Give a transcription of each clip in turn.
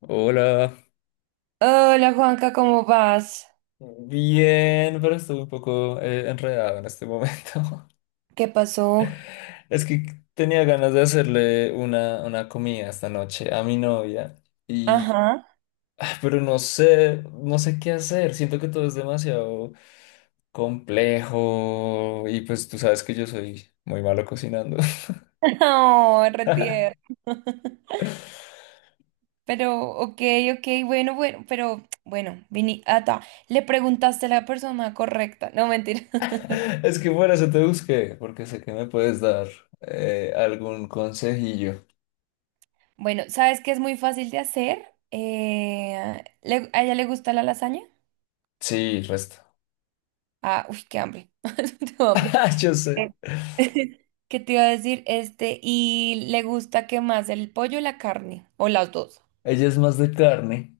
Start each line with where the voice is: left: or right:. left: Hola.
right: Hola Juanca, ¿cómo vas?
left: Bien, pero estoy un poco enredado en este momento.
right: ¿Qué pasó?
left: Es que tenía ganas de hacerle una comida esta noche a mi novia y
right: Ajá.
left: pero no sé qué hacer. Siento que todo es demasiado complejo y pues tú sabes que yo soy muy malo cocinando.
right: No, retier. Pero, ok, ok, bueno, bueno, pero, bueno, vini, ata, le preguntaste a la persona correcta. No, mentira.
left: Es que por eso te busqué, porque sé que me puedes dar algún consejillo.
right: Bueno, ¿sabes qué es muy fácil de hacer? ¿A ella le gusta la lasaña?
left: Sí, resto.
right: Ah, uy, qué hambre. Tengo hambre.
left: Yo sé.
right: Eh, ¿Qué te iba a decir? Este, ¿y le gusta qué más? ¿El pollo o la carne? ¿O las dos?
left: Ella es más de carne.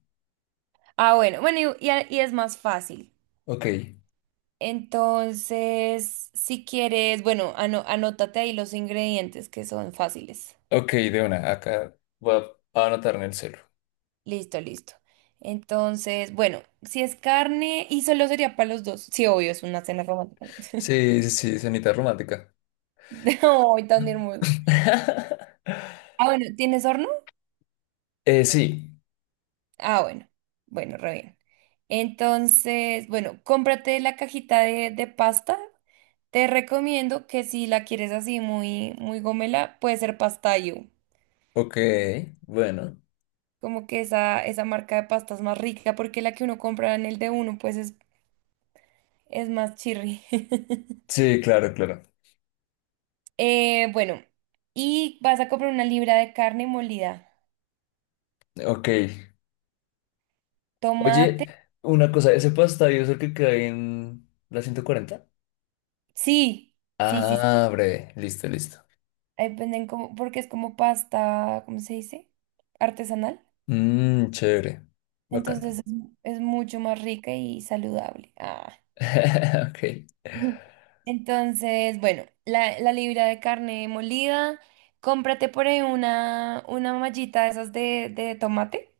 right: Ah, bueno, bueno, y es más fácil.
left: Ok,
right: Entonces, si quieres, bueno, anótate ahí los ingredientes que son fáciles.
left: ok, de una. Acá voy a anotar en el celu.
right: Listo, listo. Entonces, bueno, si es carne y solo sería para los dos. Sí, obvio, es una cena romántica, ¿no?
left: Sí, sí, sí, cenita romántica.
right: No, tan hermoso. Ah, bueno, ¿tienes horno?
left: Sí.
right: Ah, bueno. Bueno, re bien. Entonces, bueno, cómprate la cajita de pasta. Te recomiendo que si la quieres así muy, muy gomela, puede ser pastayo.
left: Ok, bueno.
right: Como que esa marca de pasta es más rica porque la que uno compra en el de uno pues es más chirri.
left: Sí, claro, claro.
right: Bueno, y vas a comprar 1 libra de carne molida.
left: Ok. Oye,
right: Tomate.
left: una cosa, ¿ese pastadio es el que cae en la 140?
right: Sí, sí, sí, sí.
left: Ah, breve. Listo, listo.
right: Ahí venden como, porque es como pasta, ¿cómo se dice? Artesanal.
left: Mmm, chévere. Bacano.
right: Entonces es, ujú, es mucho más rica y saludable. Ah.
left: Ok,
right: Ujú. Entonces, bueno, la libra de carne molida. Cómprate por ahí una mallita de esas de tomate.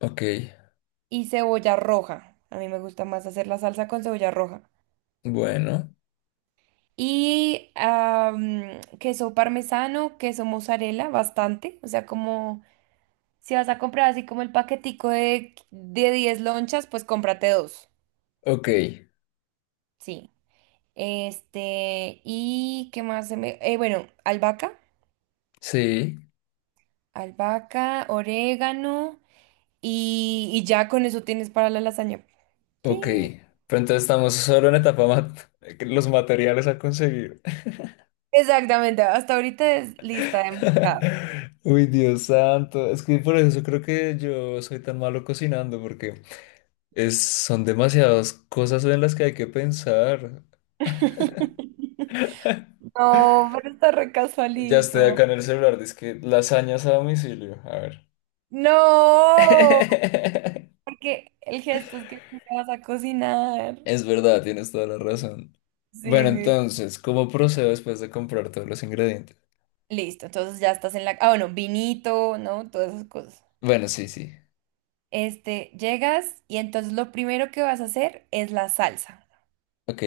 left: ok.
right: Y cebolla roja. A mí me gusta más hacer la salsa con cebolla roja.
left: Bueno,
right: Y queso parmesano, queso mozzarella, bastante. O sea, como si vas a comprar así como el paquetico de 10 lonchas, pues cómprate dos.
left: ok.
right: Sí. Este, ¿y qué más se me...? Bueno, albahaca,
left: Sí.
right: albahaca, orégano y ya con eso tienes para la lasaña.
left: Ok,
right: Sí.
left: pero entonces estamos solo en etapa los materiales a conseguir.
right: Exactamente, hasta ahorita es lista de mercado.
left: Uy, Dios santo, es que por eso creo que yo soy tan malo cocinando, porque son demasiadas cosas en las que hay que pensar.
right: No, pero está re
left: Ya estoy
right: casualito.
left: acá en el celular, dice que lasañas a domicilio, a ver.
right: No, porque el gesto es que tú te vas a cocinar.
left: Es verdad, tienes toda la razón. Bueno,
right: Sí, sí.
left: entonces, ¿cómo procedo después de comprar todos los ingredientes?
right: Listo, entonces ya estás en la... Ah, bueno, vinito, ¿no? Todas esas cosas.
left: Bueno, sí, sí.
right: Este, llegas y entonces lo primero que vas a hacer es la salsa.
left: Ok,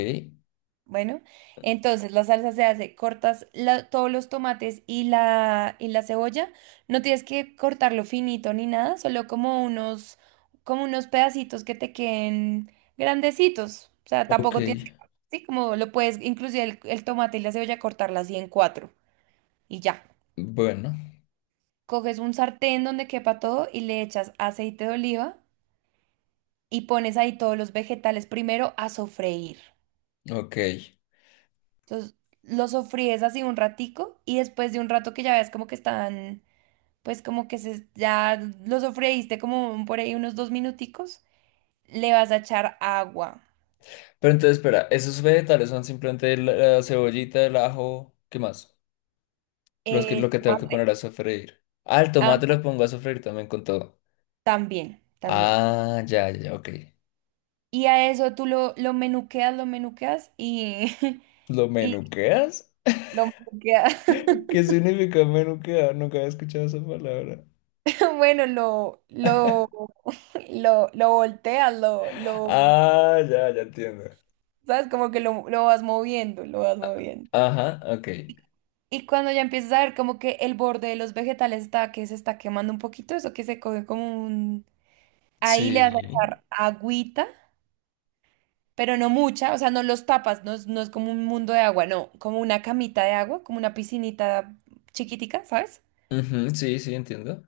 right: Bueno, entonces la salsa se hace, cortas todos los tomates y la cebolla. No tienes que cortarlo finito ni nada, solo como unos pedacitos que te queden grandecitos. O sea,
left: ok,
right: tampoco tienes que, sí, como lo puedes, inclusive el tomate y la cebolla, cortarla así en cuatro y ya.
left: bueno,
right: Coges un sartén donde quepa todo y le echas aceite de oliva y pones ahí todos los vegetales primero a sofreír.
left: ok.
right: Entonces lo sofríes así un ratico y después de un rato que ya ves como que están, pues como que se, ya lo sofreíste como por ahí unos 2 minuticos, le vas a echar agua.
left: Pero entonces, espera, esos vegetales son simplemente la cebollita, el ajo, ¿qué más? Lo
right: El
left: que tengo que
right: tomate,
left: poner a sofreír. Ah, el
right: ah,
left: tomate lo pongo a sofreír también con todo.
right: también, también.
left: Ah, ya, ya, ya, ok.
right: Y a eso tú lo menuqueas, lo menuqueas y,
left: ¿Lo
right: y
left: menuqueas?
right: lo menuqueas.
left: ¿Qué significa menuquear? Nunca había escuchado esa palabra.
right: Bueno, lo volteas,
left: Ah, ya, ya entiendo.
right: ¿sabes? Como que lo vas moviendo, lo vas moviendo.
left: Ajá, ok.
right: Y cuando ya empiezas a ver como que el borde de los vegetales está, que se está quemando un poquito, eso que se coge como un... Ahí le vas a
left: Sí.
right: echar agüita, pero no mucha, o sea, no los tapas, no es, no es como un mundo de agua, no, como una camita de agua, como una piscinita chiquitica, ¿sabes?
left: Ujú, sí, sí, entiendo.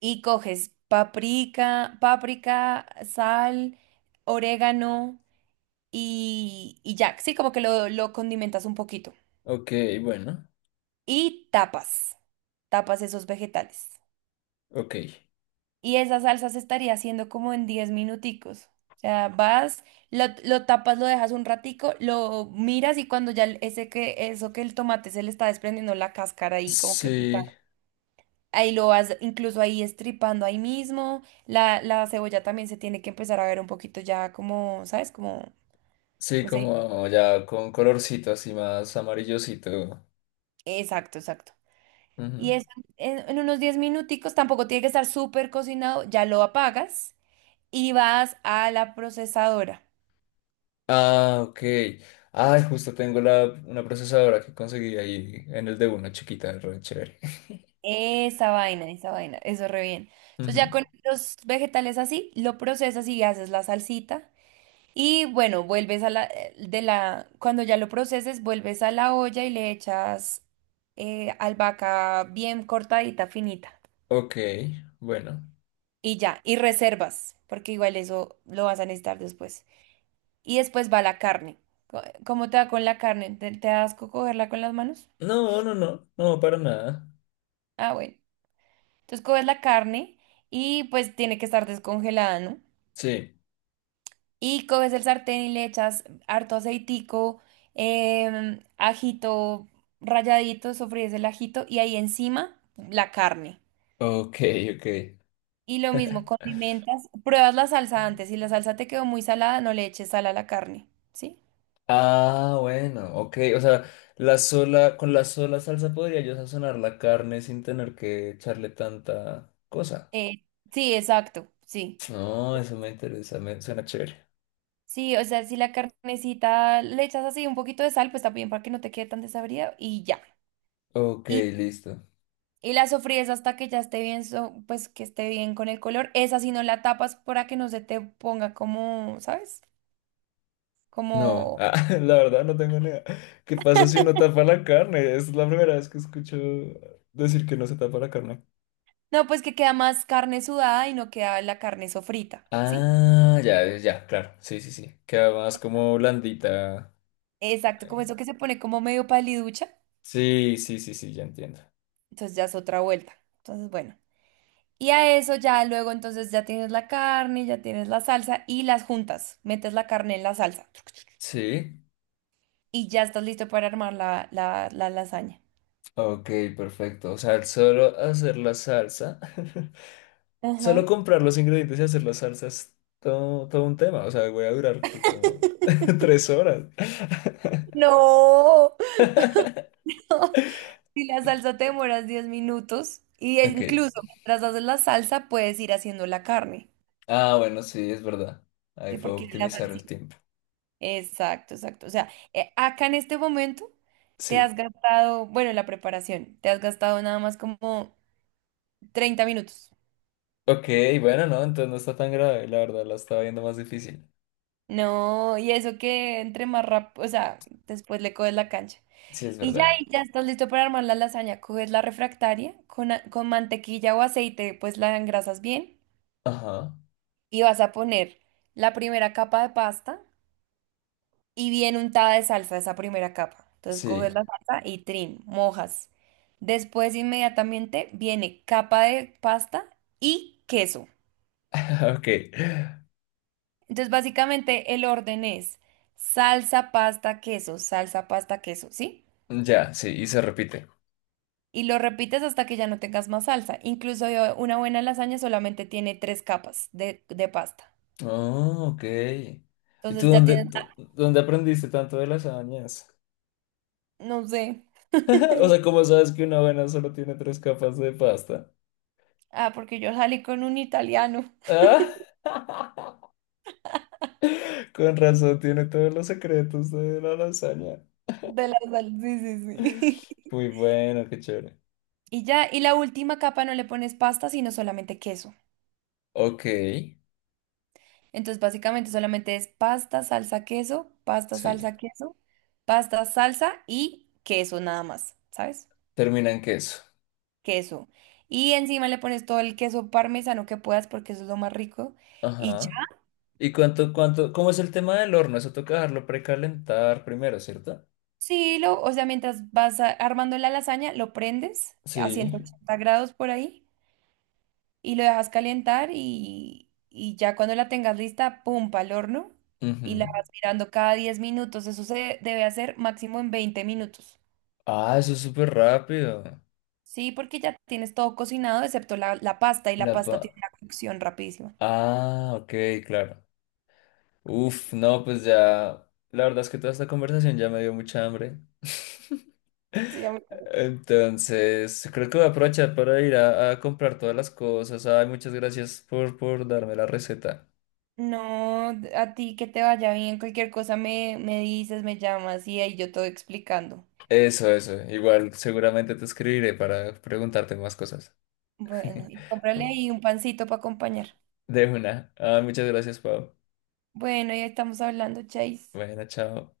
right: Y coges paprika, páprica, sal, orégano y ya, sí, como que lo condimentas un poquito.
left: Ok, bueno,
right: Y tapas, tapas esos vegetales.
left: ok.
right: Y esa salsa se estaría haciendo como en 10 minuticos. O sea, vas, lo tapas, lo dejas un ratico, lo miras y cuando ya ese que, eso que el tomate se le está desprendiendo la cáscara ahí, como que está...
left: Sí,
right: Ahí lo vas incluso ahí estripando ahí mismo. La cebolla también se tiene que empezar a ver un poquito ya como, ¿sabes? Como,
left: sí,
right: no sé,
left: como ya con colorcito así más amarillosito.
right: exacto, exacto. Y
left: Ujú.
right: eso en unos 10 minuticos, tampoco tiene que estar súper cocinado, ya lo apagas y vas a la procesadora.
left: Ah, ok. Ay, justo tengo una procesadora que conseguí ahí en el de una chiquita, re chévere.
right: Esa vaina, eso re bien. Entonces ya
left: Ujú.
right: con los vegetales así, lo procesas y haces la salsita. Y bueno, vuelves a la, de la, cuando ya lo proceses, vuelves a la olla y le echas albahaca bien cortadita, finita.
left: Ok, bueno.
right: Y ya, y reservas, porque igual eso lo vas a necesitar después. Y después va la carne. ¿Cómo te va con la carne? ¿Te da asco cogerla con las manos?
left: No, no, no, no, para nada.
right: Ah, bueno. Entonces coges la carne y pues tiene que estar descongelada, ¿no?
left: Sí.
right: Y coges el sartén y le echas harto aceitico, ajito ralladito, sofríes el ajito y ahí encima la carne.
left: Ok, ok.
right: Y lo mismo, condimentas, pruebas la salsa antes. Si la salsa te quedó muy salada, no le eches sal a la carne, ¿sí?
left: Ah, bueno, ok. O sea, la sola, con la sola salsa podría yo sazonar la carne sin tener que echarle tanta cosa.
right: Eh, sí, exacto, sí.
left: No, eso me interesa, me suena chévere.
right: Sí, o sea, si la carnecita le echas así un poquito de sal, pues está bien para que no te quede tan desabrida y ya.
left: Ok, listo.
right: Y la sofríes hasta que ya esté bien, pues que esté bien con el color. Esa si no la tapas para que no se te ponga como, ¿sabes?
left: No,
right: Como,
left: ah, la verdad no tengo ni idea. ¿Qué pasa si uno tapa la carne? Es la primera vez que escucho decir que no se tapa la carne.
right: no, pues que queda más carne sudada y no queda la carne sofrita, ¿sí?
left: Ah, ya, ya, claro. Sí, sí, sí. Queda más como blandita.
right: Exacto, como
left: Ay.
right: eso que se pone como medio paliducha.
left: Sí, sí, sí, sí, ya entiendo.
right: Entonces ya es otra vuelta. Entonces, bueno. Y a eso ya luego entonces ya tienes la carne, ya tienes la salsa y las juntas. Metes la carne en la salsa
left: Sí.
right: y ya estás listo para armar la lasaña.
left: Ok, perfecto. O sea, el solo hacer la salsa. Solo
right: Ajá.
left: comprar los ingredientes y hacer la salsa es todo, todo un tema. O sea, voy a durar que como 3 horas.
right: No. Si la salsa te demoras 10 minutos y e
left: Ok.
right: incluso mientras haces la salsa puedes ir haciendo la carne,
left: Ah, bueno, sí, es verdad. Ahí
right: ¿sí?
left: puedo
right: Porque la
left: optimizar el
right: salsita.
left: tiempo.
right: Exacto, exacto. O sea, acá en este momento te has
left: Sí.
right: gastado, bueno, en la preparación, te has gastado nada más como 30 minutos.
left: Ok, bueno, no, entonces no está tan grave, la verdad, la estaba viendo más difícil.
right: No, y eso que entre más rápido, o sea, después le coges la cancha.
left: Sí, es verdad.
right: Y ya estás listo para armar la lasaña. Coges la refractaria con, con mantequilla o aceite, pues la engrasas bien
left: Ajá,
right: y vas a poner la primera capa de pasta y bien untada de salsa esa primera capa. Entonces coges
left: sí.
right: la salsa y trim, mojas. Después inmediatamente viene capa de pasta y queso.
left: Ok,
right: Entonces básicamente el orden es salsa, pasta, queso, ¿sí?
left: ya, sí, y se repite.
right: Y lo repites hasta que ya no tengas más salsa. Incluso una buena lasaña solamente tiene tres capas de pasta.
left: Oh, ok. ¿Y tú
right: Entonces ya
left: dónde,
right: tienes,
left: dónde aprendiste tanto de lasañas?
right: no sé.
left: O sea, ¿cómo sabes que una buena solo tiene 3 capas de pasta?
right: Ah, porque yo salí con un italiano
left: Ah, con razón, tiene todos los secretos de la lasaña.
right: de la salsa. Sí, sí, sí.
left: Muy bueno, qué chévere.
right: Y ya, y la última capa no le pones pasta, sino solamente queso.
left: Ok,
right: Entonces, básicamente solamente es pasta, salsa, queso, pasta,
left: sí.
right: salsa, queso, pasta, salsa y queso nada más, ¿sabes?
left: Termina en queso.
right: Queso. Y encima le pones todo el queso parmesano que puedas porque eso es lo más rico. Y ya,
left: Ajá. ¿Y cuánto, cuánto, cómo es el tema del horno? Eso toca dejarlo precalentar primero, ¿cierto?
right: sí, lo, o sea, mientras vas armando la lasaña, lo prendes a
left: Sí.
right: 180 grados por ahí y lo dejas calentar y ya cuando la tengas lista, pum, al horno y la
left: Ujú.
right: vas mirando cada 10 minutos. Eso se debe hacer máximo en 20 minutos.
left: Ah, eso es súper rápido.
right: Sí, porque ya tienes todo cocinado excepto la pasta y la
left: La pa...
right: pasta tiene una cocción rapidísima.
left: Ah, ok, claro. Uf, no, pues ya. La verdad es que toda esta conversación ya me dio mucha hambre.
right: Sí, a mí...
left: Entonces, creo que voy a aprovechar para ir a comprar todas las cosas. Ay, muchas gracias por darme la receta.
right: No, a ti que te vaya bien, cualquier cosa me dices, me llamas y ahí yo te voy explicando.
left: Eso, eso. Igual seguramente te escribiré para preguntarte más cosas.
right: Bueno, y cómprale ahí un pancito para acompañar.
left: De una. Ah, muchas gracias, Pau.
right: Bueno, ya estamos hablando, Chase.
left: Bueno, chao.